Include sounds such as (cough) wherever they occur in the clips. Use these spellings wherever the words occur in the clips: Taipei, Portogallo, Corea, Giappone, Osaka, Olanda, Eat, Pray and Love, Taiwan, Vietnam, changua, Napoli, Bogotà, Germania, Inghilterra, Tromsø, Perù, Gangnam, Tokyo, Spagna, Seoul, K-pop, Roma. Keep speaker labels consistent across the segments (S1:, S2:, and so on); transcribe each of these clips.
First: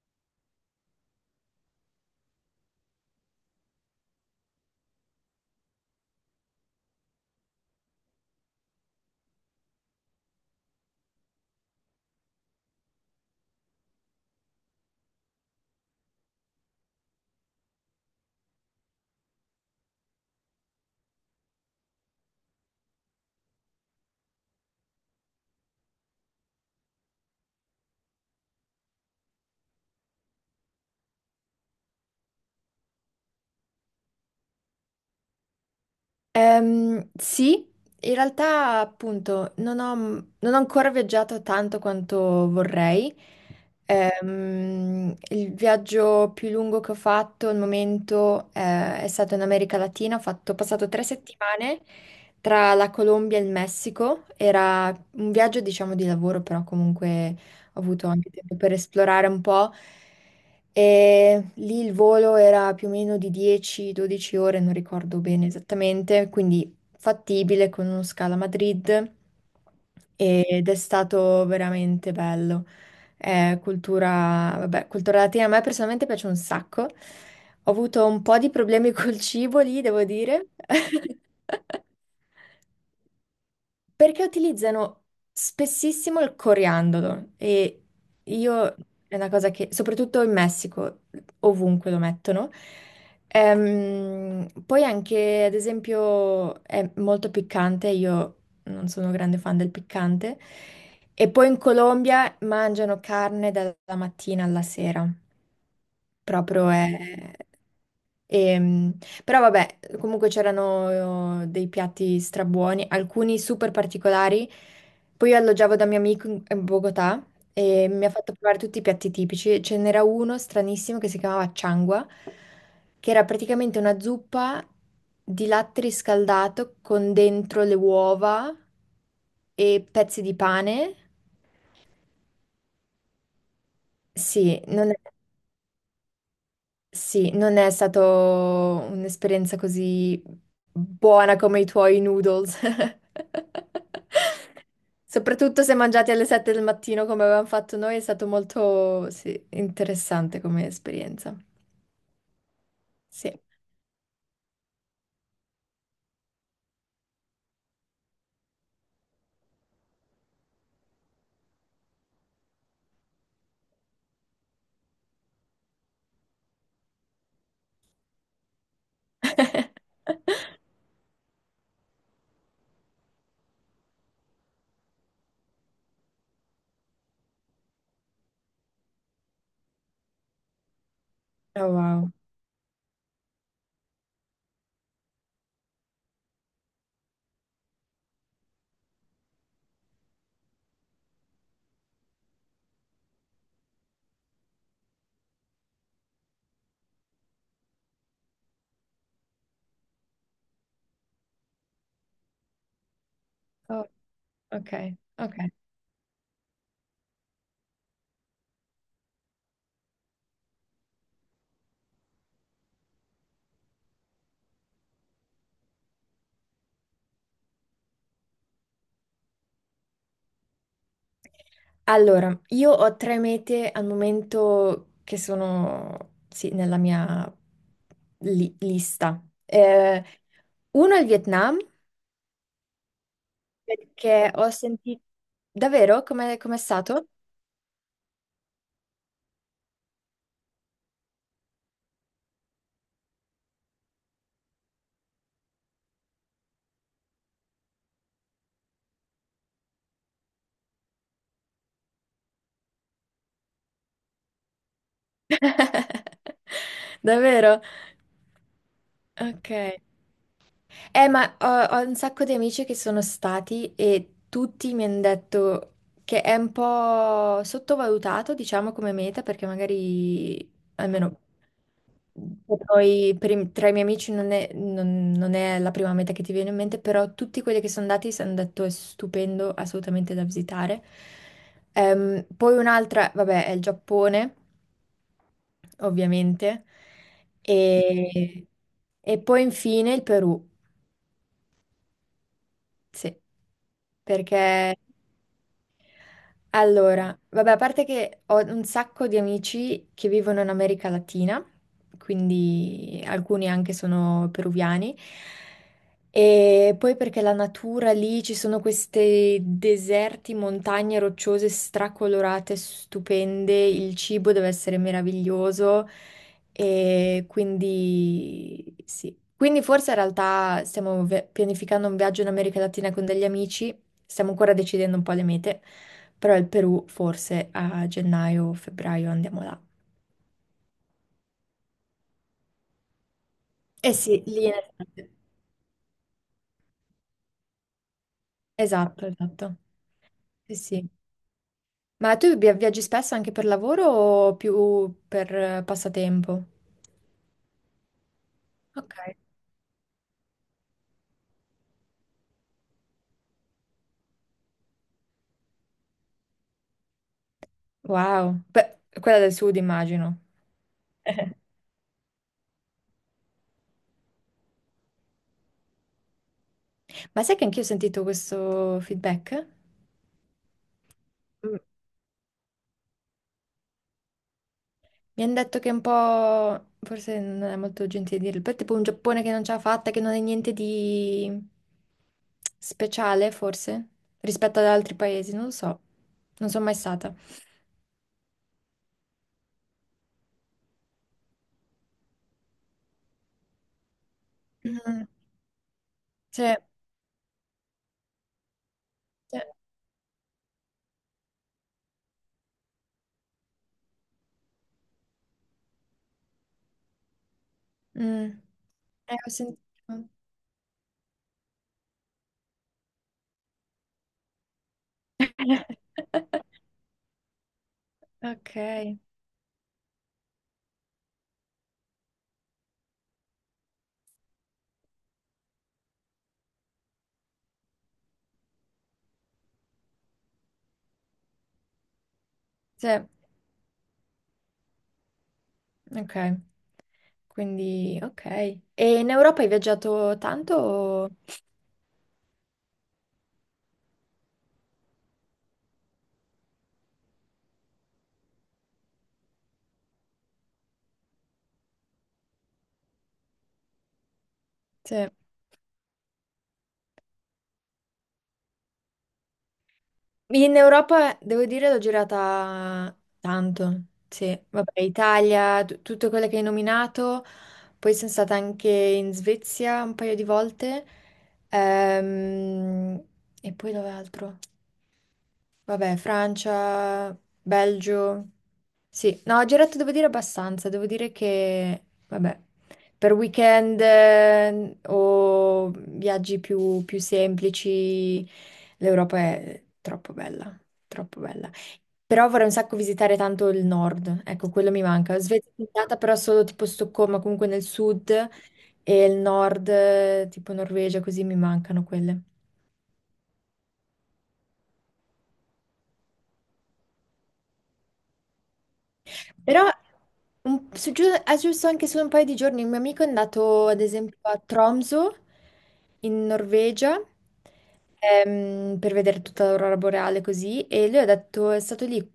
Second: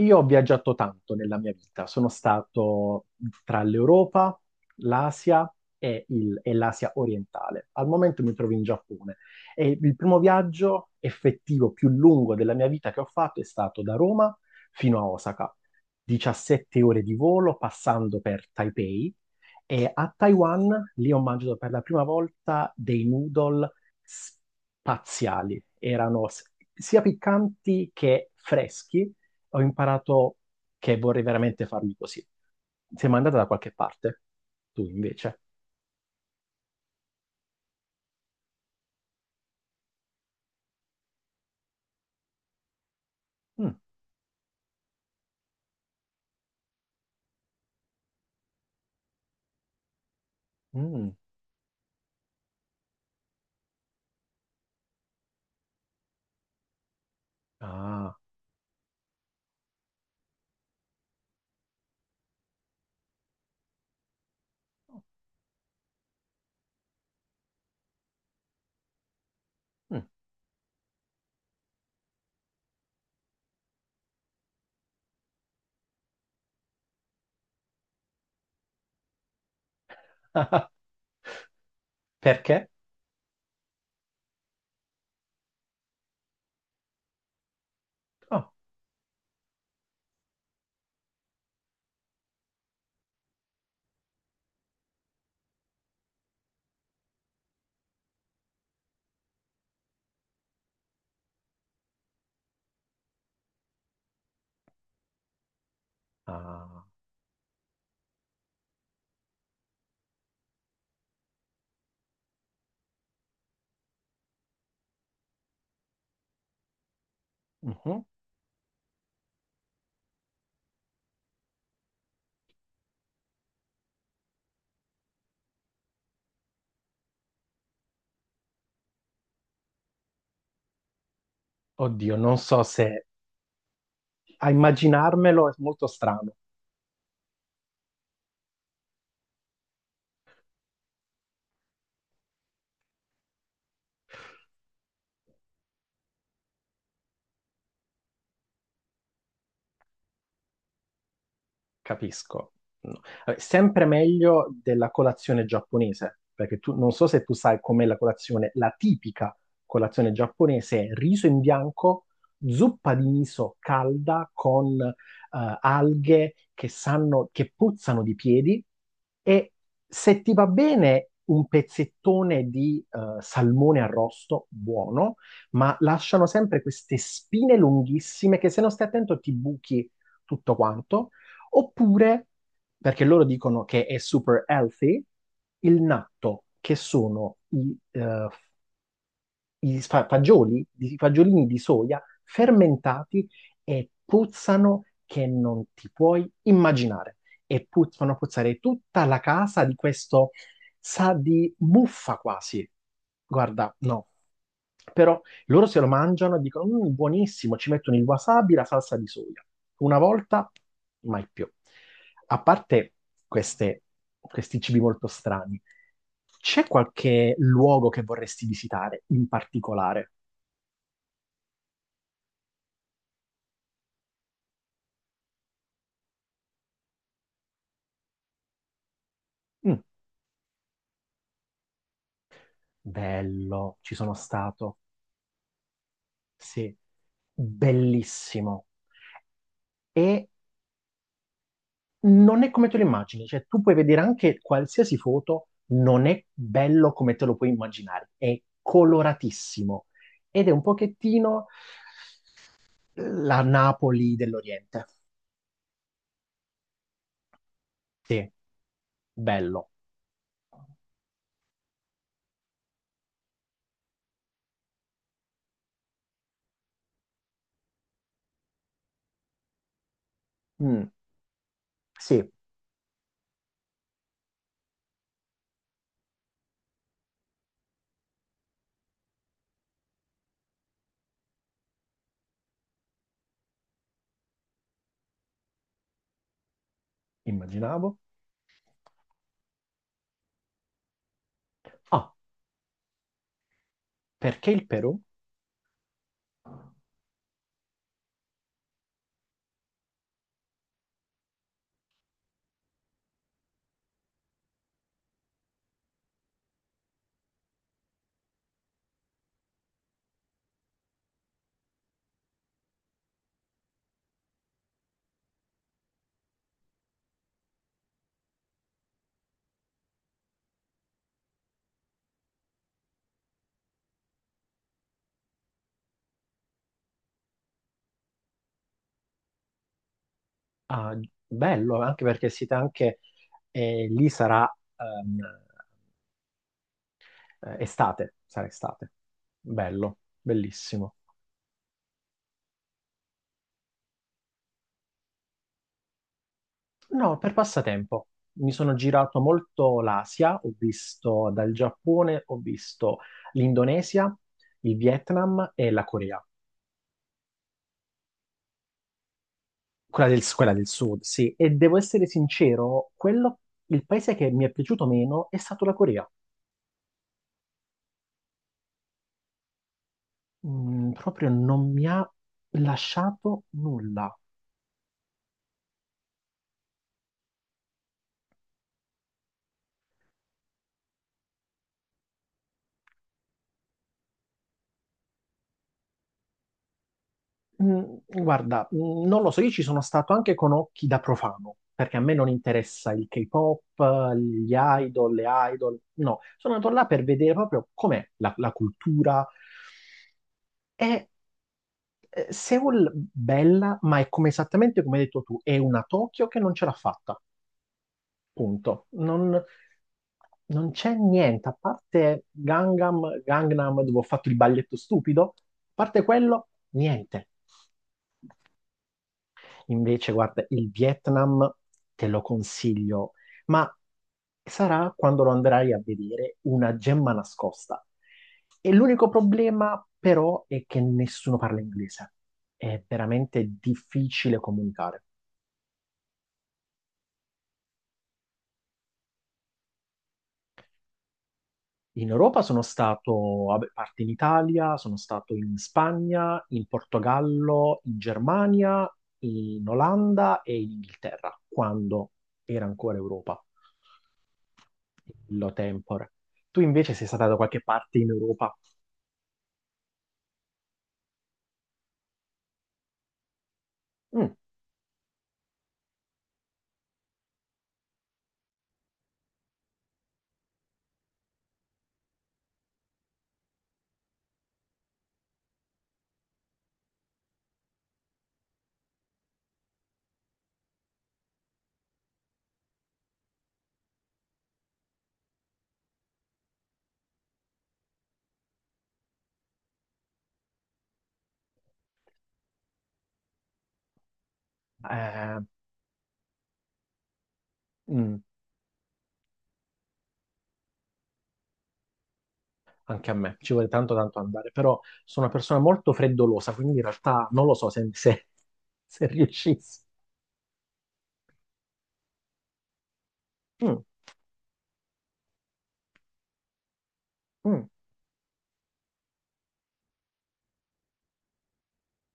S1: Io ho viaggiato tanto nella mia vita, sono stato tra l'Europa, l'Asia e l'Asia orientale. Al momento mi trovo in Giappone e il primo viaggio effettivo più lungo della mia vita che ho fatto è stato da Roma fino a Osaka, 17 ore di volo passando per Taipei e a Taiwan lì ho mangiato per la prima volta dei noodle spaziali, erano sia piccanti che freschi. Ho imparato che vorrei veramente farli così. Sei mai andata da qualche parte? Tu invece?
S2: Sì, in realtà appunto non ho ancora viaggiato tanto quanto vorrei.
S1: Mm,
S2: Il viaggio più lungo che ho fatto al momento è stato in America Latina. Ho passato tre
S1: mm,
S2: settimane tra la Colombia e il Messico. Era un viaggio, diciamo, di lavoro, però comunque ho avuto
S1: ah,
S2: anche tempo per esplorare un po'. E lì il volo era più o meno di 10-12 ore, non ricordo bene esattamente, quindi fattibile con uno scalo a Madrid,
S1: mm.
S2: ed è stato veramente bello. È cultura, vabbè, cultura latina, a me personalmente piace un sacco. Ho avuto un po' di problemi (laughs) col cibo lì, devo dire.
S1: (laughs)
S2: (laughs)
S1: Perché?
S2: Perché utilizzano spessissimo il coriandolo e
S1: Oh,
S2: io, è una cosa che, soprattutto in Messico, ovunque lo mettono. Poi anche, ad esempio, è molto piccante, io non sono grande fan del piccante, e poi in Colombia mangiano carne dalla mattina alla sera. Proprio
S1: ah,
S2: è... ehm, però vabbè, comunque c'erano dei piatti strabuoni, alcuni super particolari. Poi io alloggiavo da mio amico in Bogotà, e
S1: mhm.
S2: mi ha fatto provare tutti i piatti tipici. Ce n'era uno stranissimo che si chiamava changua, che era praticamente una zuppa di latte riscaldato con dentro le uova e pezzi di pane.
S1: Oddio, non so se a
S2: Sì, non è...
S1: immaginarmelo è molto strano.
S2: Sì, non è stato un'esperienza così buona come i tuoi noodles. (laughs) Soprattutto se mangiati alle 7 del mattino come avevamo fatto noi, è stato molto, sì, interessante come esperienza.
S1: Capisco. No.
S2: Sì.
S1: Vabbè, sempre meglio della colazione giapponese, perché tu non so se tu sai com'è la colazione, la tipica colazione giapponese è riso in bianco, zuppa di miso calda con alghe che sanno, che puzzano di piedi e
S2: (laughs)
S1: se ti va bene un pezzettone di salmone arrosto, buono, ma lasciano sempre queste spine lunghissime che se non stai attento ti buchi tutto quanto.
S2: Oh, wow.
S1: Oppure, perché loro dicono che è super healthy, il natto, che sono i fagioli, i fagiolini di soia fermentati e puzzano che non ti puoi immaginare. E fanno puzzare tutta la casa di questo, sa di muffa quasi. Guarda,
S2: Oh,
S1: no.
S2: ok,
S1: Però
S2: ok.
S1: loro se lo mangiano e dicono, "Mm, buonissimo, ci mettono il wasabi, la salsa di soia." Una volta, mai più. A parte queste- questi cibi molto strani, c'è qualche luogo che vorresti visitare in particolare?
S2: Allora, io ho tre mete al momento che sono, sì, nella mia lista.
S1: Mm,
S2: Uno è il Vietnam.
S1: bello, ci sono
S2: Perché ho
S1: stato,
S2: sentito... Davvero? Come è
S1: sì,
S2: stato?
S1: bellissimo. E non è come te lo immagini, cioè tu puoi vedere anche qualsiasi foto, non è bello come te lo puoi immaginare, è coloratissimo ed è un pochettino la Napoli dell'Oriente.
S2: (laughs) Davvero?
S1: Sì,
S2: Ok.
S1: bello.
S2: Ma ho un sacco di amici che sono stati e tutti mi hanno detto che è un po' sottovalutato, diciamo, come meta, perché magari,
S1: Mm,
S2: almeno
S1: sì,
S2: tra i miei amici non è la prima meta che ti viene in mente, però tutti quelli che sono andati si hanno detto è stupendo, assolutamente da visitare. Poi un'altra, vabbè, è il Giappone, ovviamente,
S1: immaginavo.
S2: e, e poi infine il Perù.
S1: Ah,
S2: Sì,
S1: perché il
S2: perché...
S1: Perù?
S2: Allora, vabbè, a parte che ho un sacco di amici che vivono in America Latina, quindi alcuni anche sono peruviani, e poi perché la natura lì, ci sono questi deserti, montagne rocciose stracolorate, stupende, il cibo deve essere meraviglioso, e quindi sì. Quindi forse in realtà stiamo pianificando un viaggio in America Latina con degli amici, stiamo ancora decidendo un po' le mete. Però il Perù forse a gennaio o febbraio andiamo là.
S1: Ah, bello, anche perché siete anche
S2: Eh
S1: lì
S2: sì,
S1: sarà
S2: lì in estate.
S1: ehm, estate, sarà estate.
S2: Esatto, esatto.
S1: Bello,
S2: Sì, sì.
S1: bellissimo.
S2: Ma tu viaggi spesso anche per lavoro o più per passatempo?
S1: No, per passatempo. Mi sono
S2: Ok.
S1: girato molto l'Asia, ho visto dal Giappone, ho visto l'Indonesia, il Vietnam e la Corea.
S2: Wow. Beh, quella del sud
S1: Quella
S2: immagino.
S1: del, quella del sud, sì.
S2: (laughs)
S1: E devo essere sincero, quello, il paese che mi è piaciuto meno è stato la Corea.
S2: Ma sai che anch'io ho sentito questo feedback?
S1: Mm, proprio non mi ha lasciato nulla.
S2: Mi hanno detto che è un po', forse non è molto gentile dirlo, però è tipo un Giappone che non ce l'ha fatta, che non è niente di speciale, forse, rispetto ad altri paesi, non lo so. Non sono mai stata.
S1: Mm, guarda, non lo so, io ci sono stato anche con occhi da profano, perché a me non interessa il K-pop, gli
S2: Mm,
S1: idol, le idol, no, sono
S2: Cioè,
S1: andato là per vedere proprio com'è la cultura.
S2: cioè,
S1: È Seoul bella, ma è come esattamente come hai detto tu, è una Tokyo che non ce l'ha fatta,
S2: mm,
S1: punto.
S2: ho
S1: Non,
S2: sentito.
S1: non c'è niente, a parte Gangnam, Gangnam dove ho fatto il balletto stupido, a parte quello,
S2: (laughs)
S1: niente.
S2: Ok,
S1: Invece, guarda, il Vietnam te lo consiglio, ma sarà quando lo andrai a vedere una gemma nascosta. E l'unico problema, però, è che nessuno parla inglese. È
S2: cioè,
S1: veramente difficile comunicare.
S2: ok, quindi ok. E in Europa hai viaggiato tanto?
S1: In Europa sono stato, vabbè, a parte in Italia, sono stato in Spagna, in Portogallo, in Germania, in Olanda e in Inghilterra, quando era ancora Europa,
S2: Sì.
S1: lo tempore. Tu invece sei stata da qualche parte in Europa?
S2: In Europa, devo dire, l'ho girata tanto.
S1: Mm,
S2: Sì, vabbè, Italia, tutte quelle che hai nominato. Poi sono stata anche in Svezia un paio di volte. Ehm, e poi dove altro? Vabbè, Francia, Belgio. Sì, no, ho girato, devo dire, abbastanza. Devo dire che, vabbè, per weekend o viaggi più semplici, l'Europa è troppo bella, troppo bella. Però vorrei un sacco visitare tanto il nord, ecco, quello mi manca.
S1: eh,
S2: Svezia è andata, però solo tipo Stoccolma, comunque nel sud,
S1: mm,
S2: e il nord, tipo Norvegia, così mi mancano quelle.
S1: anche a me, ci vuole tanto tanto andare, però sono una persona molto freddolosa, quindi in realtà non lo so se
S2: Però
S1: riuscissi.
S2: giusto anche solo un paio di giorni, un mio amico è andato ad
S1: Mm,
S2: esempio a Tromsø in Norvegia
S1: mm,
S2: per vedere tutta l'aurora boreale così, e lui ha detto è stato lì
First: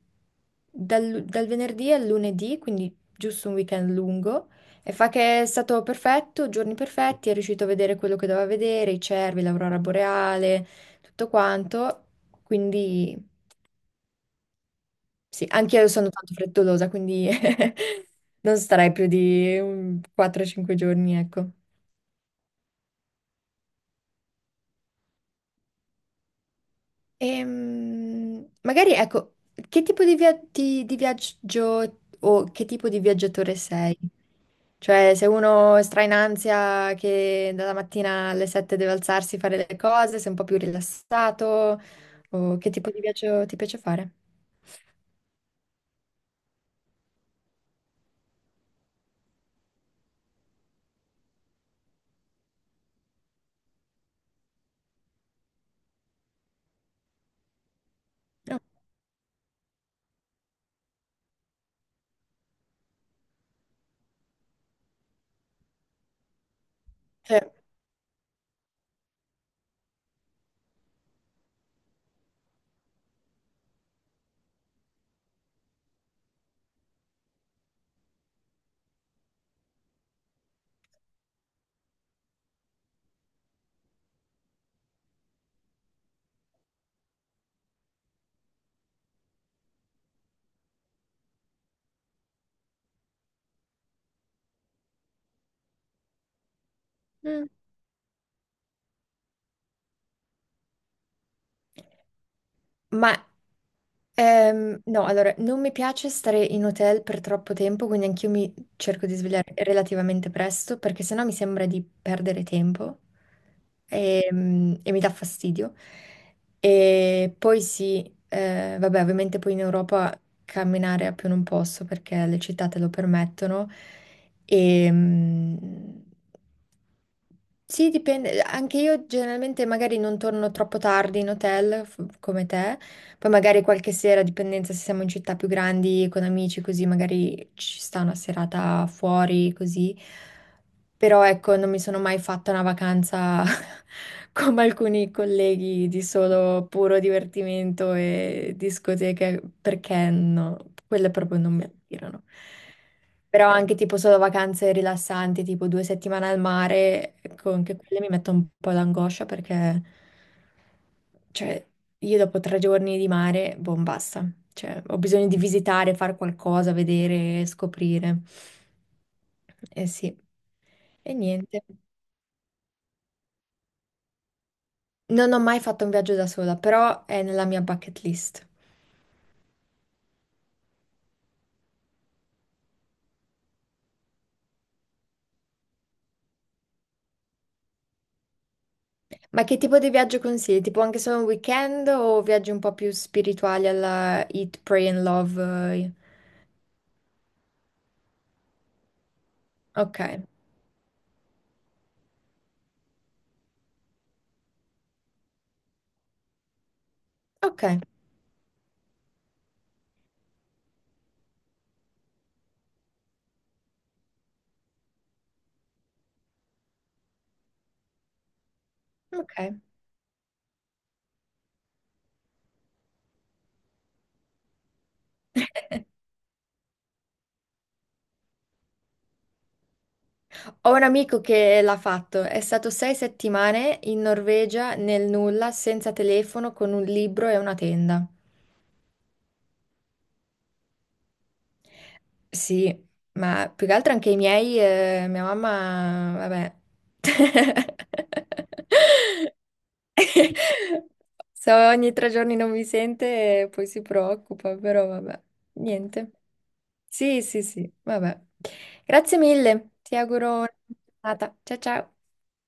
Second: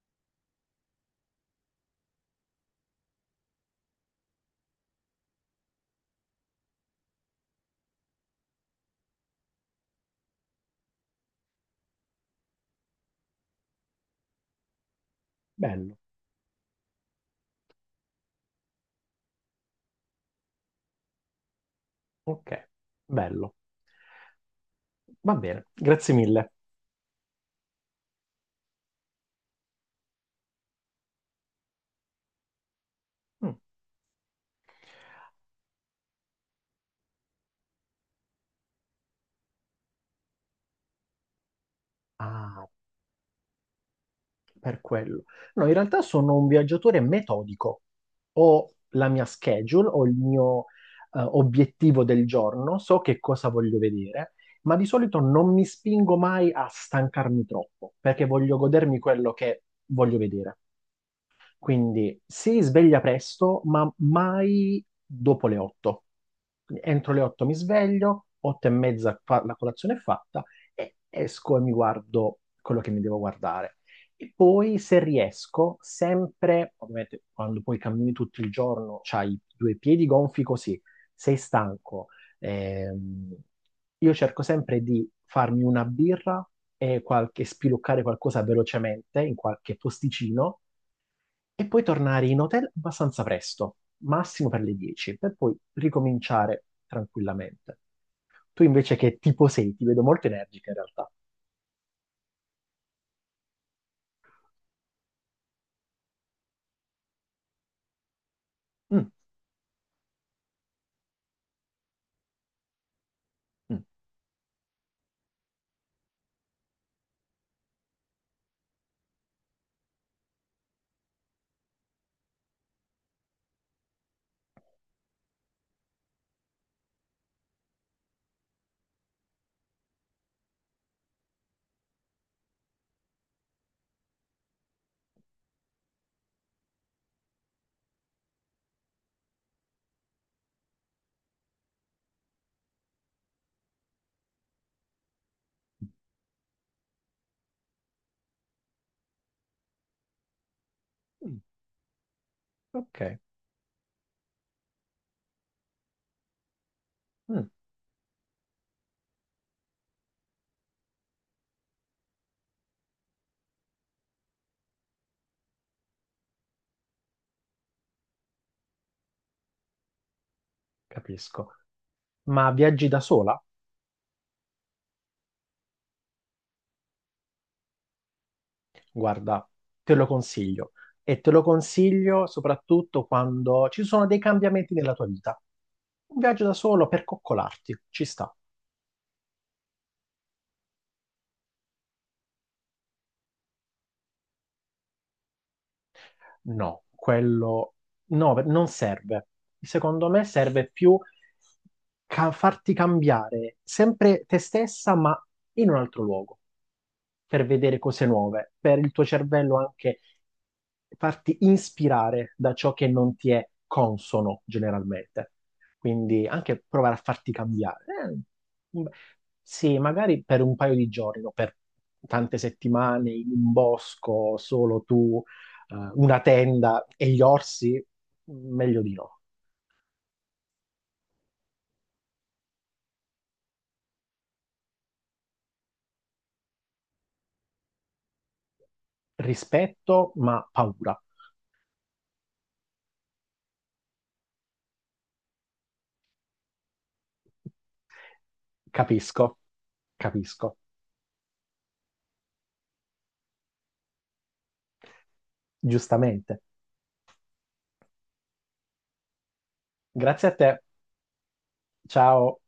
S2: dal venerdì al lunedì, quindi giusto un weekend lungo, e fa che è stato perfetto, giorni perfetti, è riuscito a vedere quello che doveva vedere, i cervi, l'aurora boreale, tutto quanto, quindi... Sì, anch'io
S1: bello,
S2: sono tanto frettolosa, quindi (laughs) non starei più di un 4-5 giorni, ecco.
S1: ok, bello. Va bene, grazie mille.
S2: Magari, ecco, che tipo di, di viaggio, o che tipo di
S1: Mm.
S2: viaggiatore sei? Cioè, se uno stra in ansia che dalla mattina alle 7 deve alzarsi, fare le cose, sei un po' più rilassato, o
S1: Ah,
S2: che tipo di viaggio ti piace fare?
S1: per quello. No, in realtà sono un viaggiatore metodico. Ho la mia schedule, ho il mio obiettivo del giorno, so che cosa voglio vedere, ma di solito non mi spingo mai a stancarmi troppo, perché voglio
S2: No,
S1: godermi quello che voglio vedere. Quindi si sveglia presto, ma mai dopo le 8. Quindi entro le
S2: cioè,
S1: 8 mi sveglio, 8 e mezza la colazione è fatta e esco e mi guardo quello che mi devo guardare. E poi se riesco, sempre, ovviamente quando poi cammini tutto il giorno, c'hai i due piedi gonfi così, sei stanco, ehm, io cerco sempre di farmi una birra e qualche, spiluccare qualcosa velocemente in qualche posticino e poi tornare in hotel abbastanza presto, massimo per le 10, per poi ricominciare
S2: mm.
S1: tranquillamente. Tu invece che tipo sei, ti vedo molto energica in realtà.
S2: Ma no, allora, non mi piace stare in hotel per troppo tempo, quindi anch'io mi cerco
S1: Mm,
S2: di svegliare relativamente presto, perché sennò mi sembra di perdere tempo
S1: mm,
S2: e, mi dà fastidio. E poi sì, vabbè, ovviamente poi in Europa camminare a più non posso, perché le città te lo permettono. E, sì, dipende. Anche io generalmente magari non torno troppo tardi in hotel come te, poi magari qualche sera, a dipendenza se siamo in città più grandi con amici, così magari ci sta una serata fuori, così. Però ecco, non mi sono mai fatta una vacanza (laughs) come alcuni colleghi, di solo puro divertimento e discoteche, perché no, quelle
S1: mm,
S2: proprio non mi attirano.
S1: ok,
S2: Però anche tipo solo vacanze rilassanti, tipo 2 settimane al mare,
S1: mm,
S2: ecco, anche quelle mi mettono un po' d'angoscia, perché, cioè, io dopo 3 giorni di mare, boh, basta. Cioè, ho bisogno di visitare, fare qualcosa, vedere, scoprire. Eh sì, e
S1: capisco.
S2: niente.
S1: Ma viaggi da sola?
S2: Non ho mai fatto un viaggio da sola, però è nella mia bucket list.
S1: Guarda, te lo consiglio. E te lo consiglio soprattutto quando ci sono dei cambiamenti nella tua vita. Un viaggio da solo per coccolarti, ci sta.
S2: Ma che tipo di viaggio consigli? Tipo anche solo un weekend, o viaggi un po' più spirituali alla Eat, Pray and Love? Eh?
S1: No, quello no, non serve. Secondo me
S2: Ok.
S1: serve più farti cambiare sempre te stessa, ma in un altro luogo, per
S2: Ok,
S1: vedere cose nuove, per il tuo cervello anche farti ispirare da ciò che non ti è consono generalmente. Quindi anche provare a farti cambiare. Un-
S2: ok.
S1: sì, magari per un paio di giorni, no? Per tante settimane in un bosco, solo tu
S2: (laughs)
S1: una tenda e gli orsi, meglio di no.
S2: Ho un amico che l'ha fatto, è stato 6 settimane in Norvegia nel nulla, senza telefono, con un libro e una tenda.
S1: Rispetto, ma paura.
S2: Sì, ma più che altro anche i miei, mia mamma, vabbè. (laughs)
S1: Capisco, capisco,
S2: Se ogni 3 giorni non mi sente, poi si preoccupa, però vabbè, niente.
S1: giustamente.
S2: Sì, sì, sì, vabbè. Grazie mille, ti
S1: Grazie a
S2: auguro una
S1: te.
S2: buona giornata. Ciao ciao.
S1: Ciao.